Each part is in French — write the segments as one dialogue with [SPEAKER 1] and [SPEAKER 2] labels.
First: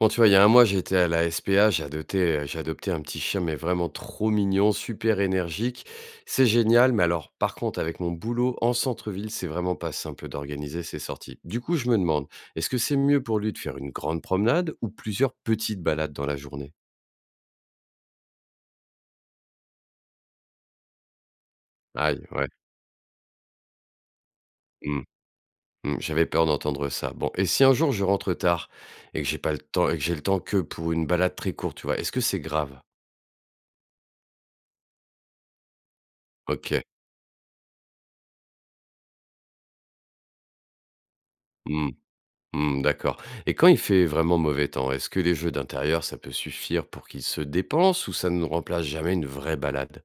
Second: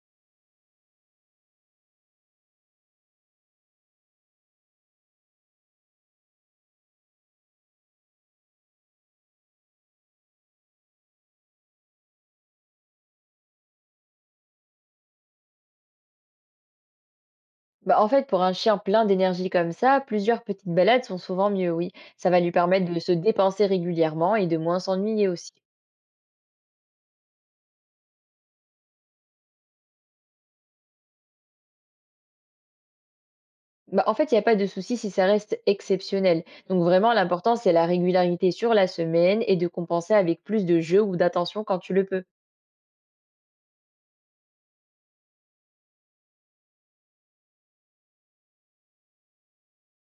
[SPEAKER 1] Bon, tu vois, il y a un mois, j'étais à la SPA, j'ai adopté un petit chien, mais vraiment trop mignon, super énergique. C'est génial, mais alors, par contre, avec mon boulot en centre-ville, c'est vraiment pas simple d'organiser ses sorties. Du coup, je me demande, est-ce que c'est mieux pour lui de faire une grande promenade ou plusieurs petites balades dans la journée?
[SPEAKER 2] Bah, en fait, pour un chien plein d'énergie comme ça, plusieurs petites balades sont souvent mieux, oui.
[SPEAKER 1] Aïe,
[SPEAKER 2] Ça va
[SPEAKER 1] ouais,
[SPEAKER 2] lui permettre de se dépenser régulièrement et de moins
[SPEAKER 1] mmh,
[SPEAKER 2] s'ennuyer aussi.
[SPEAKER 1] mmh, j'avais peur d'entendre ça. Bon, et si un jour je rentre tard et que j'ai pas le temps et que j'ai le temps que pour une balade très courte, tu vois, est-ce que c'est grave?
[SPEAKER 2] Bah, en fait, il n'y a pas de souci si ça reste exceptionnel. Donc
[SPEAKER 1] OK,
[SPEAKER 2] vraiment, l'important, c'est la régularité sur la semaine et de compenser avec plus de jeux ou d'attention quand
[SPEAKER 1] mmh.
[SPEAKER 2] tu le peux.
[SPEAKER 1] Mmh, d'accord. Et quand il fait vraiment mauvais temps, est-ce que les jeux d'intérieur, ça peut suffire pour qu'ils se dépensent ou ça ne remplace jamais une vraie balade?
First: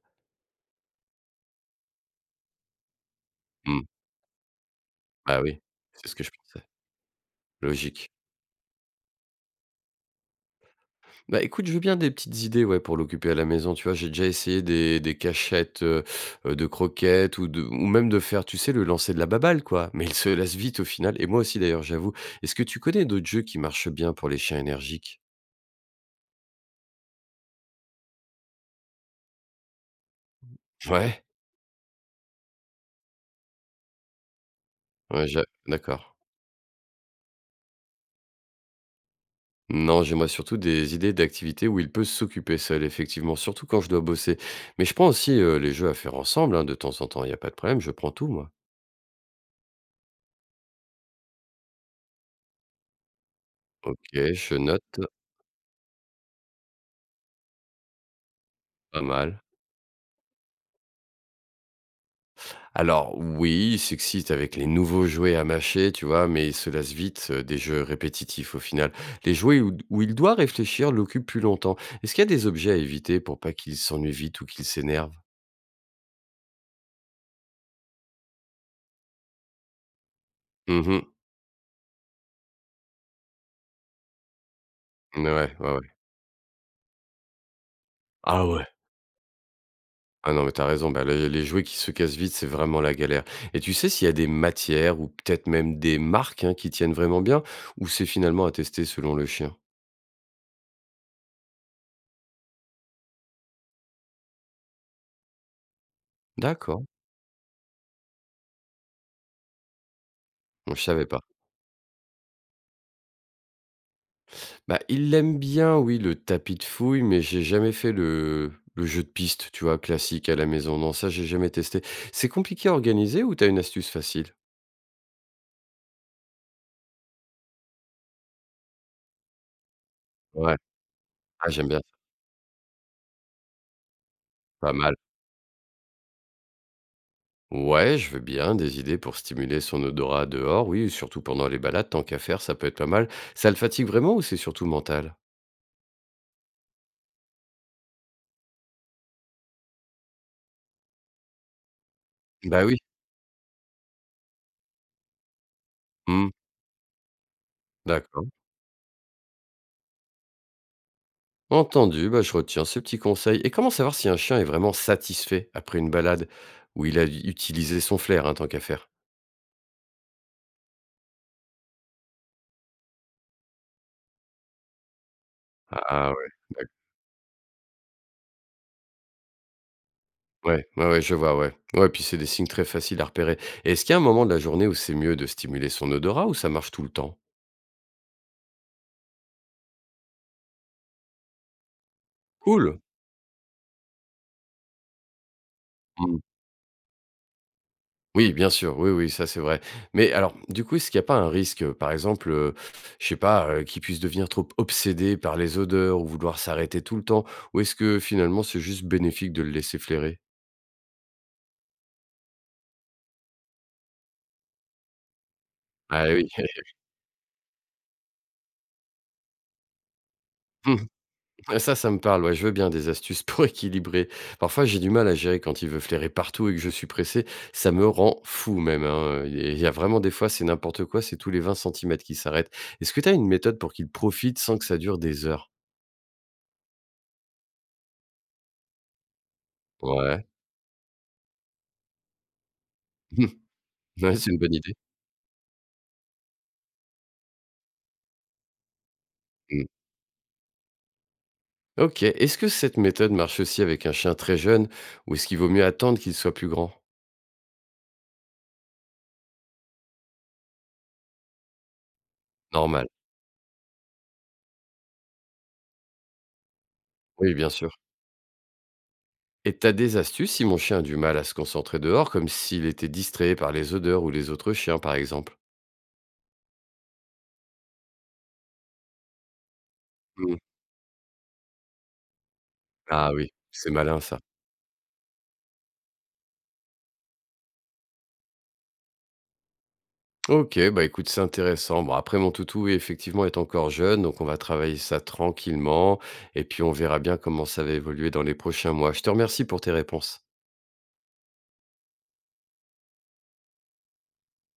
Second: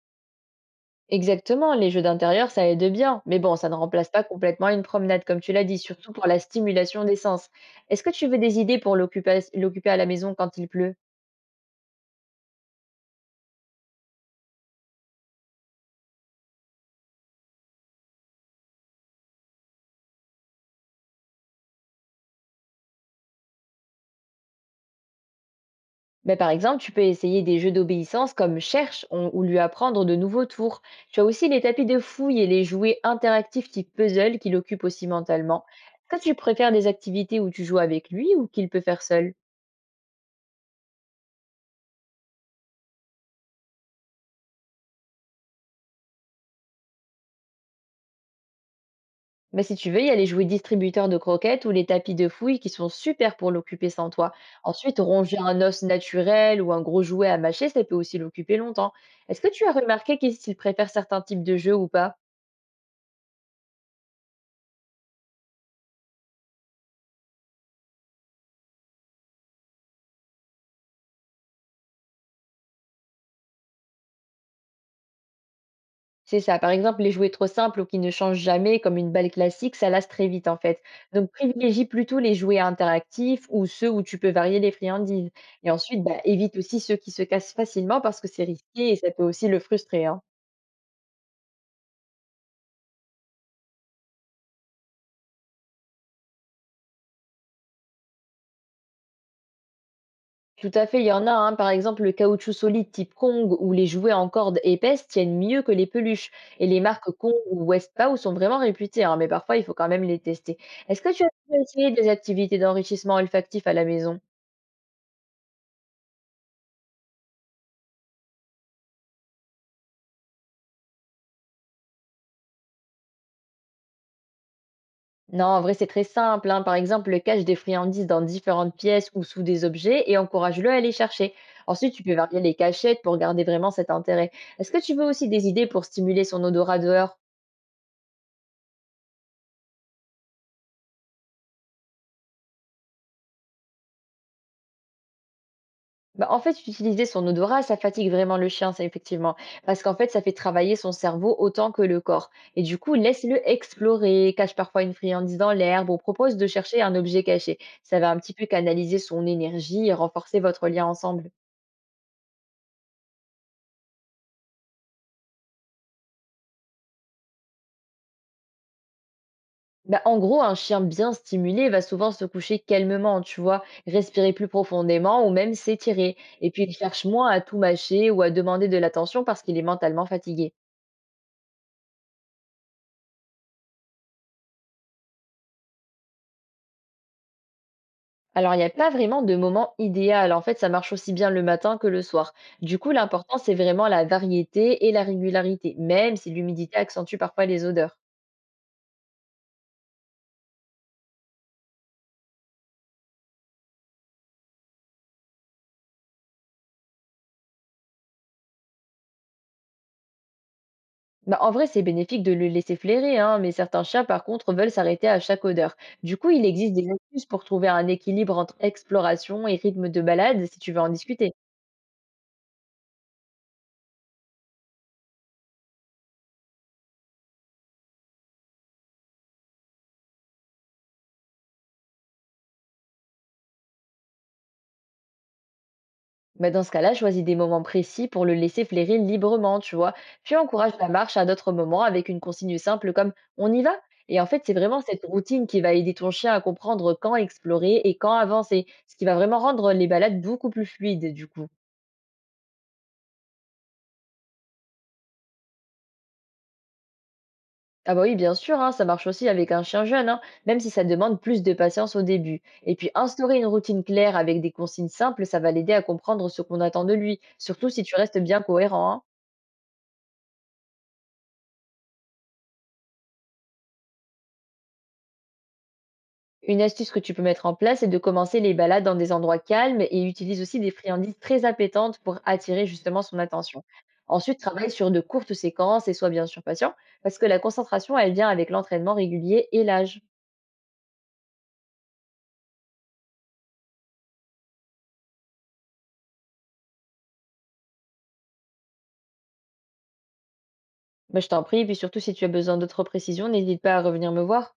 [SPEAKER 2] Exactement, les jeux d'intérieur, ça aide bien. Mais bon, ça ne
[SPEAKER 1] Mmh,
[SPEAKER 2] remplace pas complètement une promenade, comme
[SPEAKER 1] bah,
[SPEAKER 2] tu
[SPEAKER 1] oui,
[SPEAKER 2] l'as dit,
[SPEAKER 1] c'est
[SPEAKER 2] surtout
[SPEAKER 1] ce que
[SPEAKER 2] pour
[SPEAKER 1] je
[SPEAKER 2] la
[SPEAKER 1] pensais.
[SPEAKER 2] stimulation des sens. Est-ce que
[SPEAKER 1] Logique.
[SPEAKER 2] tu veux des idées pour l'occuper à la maison quand il pleut?
[SPEAKER 1] Bah, écoute, je veux bien des petites idées, ouais, pour l'occuper à la maison, tu vois? J'ai déjà essayé des cachettes, de croquettes ou même de faire, tu sais, le lancer de la baballe, quoi, mais il se lasse vite au final et moi aussi d'ailleurs, j'avoue. Est-ce que tu connais d'autres jeux qui marchent bien pour les chiens énergiques?
[SPEAKER 2] Mais par exemple, tu peux essayer des jeux d'obéissance comme ou lui apprendre de nouveaux tours. Tu
[SPEAKER 1] Ouais?
[SPEAKER 2] as aussi les tapis de fouille et les jouets interactifs type puzzle qui l'occupent aussi
[SPEAKER 1] Ouais, j'a
[SPEAKER 2] mentalement.
[SPEAKER 1] D'accord.
[SPEAKER 2] Est-ce que tu préfères des activités où tu joues avec lui ou qu'il peut faire seul?
[SPEAKER 1] Non, j'aimerais surtout des idées d'activités où il peut s'occuper seul, effectivement, surtout quand je dois bosser. Mais je prends aussi les jeux à faire ensemble, hein, de temps en temps, il n'y a pas de problème, je prends tout, moi.
[SPEAKER 2] Mais si tu veux, il y a les jouets distributeurs de croquettes ou les tapis de fouille qui sont super pour l'occuper sans
[SPEAKER 1] Ok,
[SPEAKER 2] toi.
[SPEAKER 1] je
[SPEAKER 2] Ensuite,
[SPEAKER 1] note,
[SPEAKER 2] ronger un os naturel ou un gros jouet à mâcher, ça peut aussi l'occuper longtemps.
[SPEAKER 1] pas mal.
[SPEAKER 2] Est-ce que tu as remarqué qu'il s'il préfère certains types de jeux ou pas?
[SPEAKER 1] Alors oui, il s'excite avec les nouveaux jouets à mâcher, tu vois, mais il se lasse vite des jeux répétitifs au final. Les jouets où il doit réfléchir l'occupent plus longtemps. Est-ce qu'il y a des objets à éviter pour pas qu'il s'ennuie vite ou qu'il s'énerve?
[SPEAKER 2] C'est ça. Par exemple, les jouets trop simples ou qui ne changent jamais, comme une balle classique, ça lasse très vite en fait.
[SPEAKER 1] Mhm.
[SPEAKER 2] Donc, privilégie plutôt les jouets interactifs ou ceux où tu peux varier les
[SPEAKER 1] Ouais,
[SPEAKER 2] friandises.
[SPEAKER 1] ouais,
[SPEAKER 2] Et
[SPEAKER 1] ouais.
[SPEAKER 2] ensuite, bah, évite aussi ceux qui se cassent facilement parce que c'est
[SPEAKER 1] Ah ouais.
[SPEAKER 2] risqué et ça peut aussi le frustrer, hein.
[SPEAKER 1] Ah non, mais t'as raison, bah, les jouets qui se cassent vite, c'est vraiment la galère. Et tu sais s'il y a des matières ou peut-être même des marques, hein, qui tiennent vraiment bien ou c'est finalement à tester selon le chien?
[SPEAKER 2] Tout à fait, il y en a, hein. Par exemple, le caoutchouc solide type Kong ou les jouets en corde épaisse tiennent mieux que les peluches. Et les
[SPEAKER 1] D'accord,
[SPEAKER 2] marques Kong ou Westpaw sont vraiment réputées, hein, mais parfois il faut quand même les tester.
[SPEAKER 1] moi je
[SPEAKER 2] Est-ce
[SPEAKER 1] savais
[SPEAKER 2] que
[SPEAKER 1] pas.
[SPEAKER 2] tu as déjà essayé des activités d'enrichissement olfactif à la maison?
[SPEAKER 1] Bah, il aime bien, oui, le tapis de fouille, mais j'ai jamais fait le jeu de piste, tu vois, classique à la maison. Non, ça, j'ai jamais testé. C'est compliqué à organiser ou t'as une astuce facile?
[SPEAKER 2] Non, en vrai, c'est très simple, hein. Par exemple, cache des friandises dans différentes pièces ou sous des objets et
[SPEAKER 1] Ouais,
[SPEAKER 2] encourage-le à les chercher.
[SPEAKER 1] ah j'aime bien,
[SPEAKER 2] Ensuite, tu peux varier les cachettes pour garder vraiment cet intérêt. Est-ce
[SPEAKER 1] pas
[SPEAKER 2] que tu
[SPEAKER 1] mal.
[SPEAKER 2] veux aussi des idées pour stimuler son odorat dehors?
[SPEAKER 1] Ouais, je veux bien des idées pour stimuler son odorat dehors, oui, surtout pendant les balades, tant qu'à faire, ça peut être pas mal. Ça le fatigue vraiment ou c'est surtout mental?
[SPEAKER 2] Bah, en fait, utiliser son odorat, ça fatigue vraiment le chien, ça, effectivement. Parce qu'en fait, ça fait travailler son cerveau autant que le corps. Et
[SPEAKER 1] Bah oui.
[SPEAKER 2] du coup, laisse-le explorer, cache parfois une friandise dans l'herbe ou
[SPEAKER 1] Mmh,
[SPEAKER 2] propose de chercher un objet caché. Ça va un
[SPEAKER 1] d'accord.
[SPEAKER 2] petit peu canaliser son énergie et renforcer votre lien ensemble.
[SPEAKER 1] Entendu, bah je retiens ce petit conseil. Et comment savoir si un chien est vraiment satisfait après une balade où il a utilisé son flair, hein, tant qu'à faire?
[SPEAKER 2] Bah, en gros, un chien bien stimulé va souvent se coucher calmement, tu vois, respirer plus profondément ou même
[SPEAKER 1] Ah
[SPEAKER 2] s'étirer.
[SPEAKER 1] ouais,
[SPEAKER 2] Et puis,
[SPEAKER 1] d'ac-
[SPEAKER 2] il cherche moins à tout mâcher ou à demander de l'attention parce qu'il est mentalement fatigué.
[SPEAKER 1] ouais, ouais, ouais, je vois, ouais. Ouais, puis c'est des signes très faciles à repérer. Et est-ce qu'il y a un moment de la journée où c'est mieux de stimuler son odorat ou ça marche tout le temps?
[SPEAKER 2] Alors, il n'y a pas vraiment de moment idéal. En fait, ça marche aussi bien le matin que le soir. Du
[SPEAKER 1] Cool.
[SPEAKER 2] coup, l'important, c'est vraiment la variété et la régularité, même si l'humidité accentue parfois les odeurs.
[SPEAKER 1] Oui, bien sûr, oui, oui, ça c'est vrai. Mais alors, du coup, est-ce qu'il n'y a pas un risque, par exemple, je sais pas, qu'ils puissent devenir trop obsédés par les odeurs ou vouloir s'arrêter tout le temps? Ou est-ce que finalement c'est juste bénéfique de le laisser flairer?
[SPEAKER 2] Bah, en vrai, c'est bénéfique de le laisser flairer, hein, mais certains chats, par contre, veulent s'arrêter à chaque odeur.
[SPEAKER 1] Ah
[SPEAKER 2] Du
[SPEAKER 1] oui,
[SPEAKER 2] coup, il existe des astuces pour trouver un équilibre entre exploration et rythme de balade, si tu veux en discuter.
[SPEAKER 1] ah ça, ça me parle, ouais, je veux bien des astuces pour équilibrer. Parfois, j'ai du mal à gérer quand il veut flairer partout et que je suis pressé, ça me rend fou même, hein, il y a vraiment des fois, c'est n'importe quoi, c'est tous les 20 centimètres qui s'arrêtent. Est-ce que tu as une méthode pour qu'il profite sans que ça dure des heures?
[SPEAKER 2] Bah, dans ce cas-là, choisis des moments précis pour le laisser flairer librement, tu vois.
[SPEAKER 1] Ouais,
[SPEAKER 2] Puis encourage la marche à d'autres moments avec une consigne simple comme on y va.
[SPEAKER 1] ouais,
[SPEAKER 2] Et en
[SPEAKER 1] c'est une
[SPEAKER 2] fait, c'est
[SPEAKER 1] bonne idée.
[SPEAKER 2] vraiment cette routine qui va aider ton chien à comprendre quand explorer et quand avancer, ce qui va vraiment
[SPEAKER 1] Mmh.
[SPEAKER 2] rendre les balades beaucoup plus fluides, du coup.
[SPEAKER 1] OK. Est-ce que cette méthode marche aussi avec un chien très jeune ou est-ce qu'il vaut mieux attendre qu'il soit plus grand?
[SPEAKER 2] Ah bah oui, bien sûr, hein, ça marche aussi avec un chien jeune, hein, même si ça demande plus de patience au début. Et
[SPEAKER 1] Normal.
[SPEAKER 2] puis instaurer une routine claire avec des consignes simples, ça va l'aider à comprendre ce qu'on attend de lui,
[SPEAKER 1] Oui, bien
[SPEAKER 2] surtout
[SPEAKER 1] sûr.
[SPEAKER 2] si tu restes bien cohérent, hein.
[SPEAKER 1] Et t'as des astuces si mon chien a du mal à se concentrer dehors, comme s'il était distrait par les odeurs ou les autres chiens, par exemple?
[SPEAKER 2] Une astuce que tu peux mettre en place, c'est de commencer les balades dans des endroits calmes et
[SPEAKER 1] Mmh.
[SPEAKER 2] utilise aussi des friandises très appétantes pour attirer justement
[SPEAKER 1] Ah
[SPEAKER 2] son
[SPEAKER 1] oui,
[SPEAKER 2] attention.
[SPEAKER 1] c'est malin ça.
[SPEAKER 2] Ensuite, travaille sur de courtes séquences et sois bien sûr patient, parce que la concentration, elle vient avec l'entraînement régulier et l'âge.
[SPEAKER 1] OK, bah écoute, c'est intéressant. Bon, après, mon toutou, oui, effectivement, est encore jeune, donc on va travailler ça tranquillement et puis on verra bien comment ça va évoluer dans les prochains mois. Je te remercie pour tes réponses.
[SPEAKER 2] Bah, je t'en prie, et puis surtout si tu as besoin d'autres précisions, n'hésite pas à revenir me voir.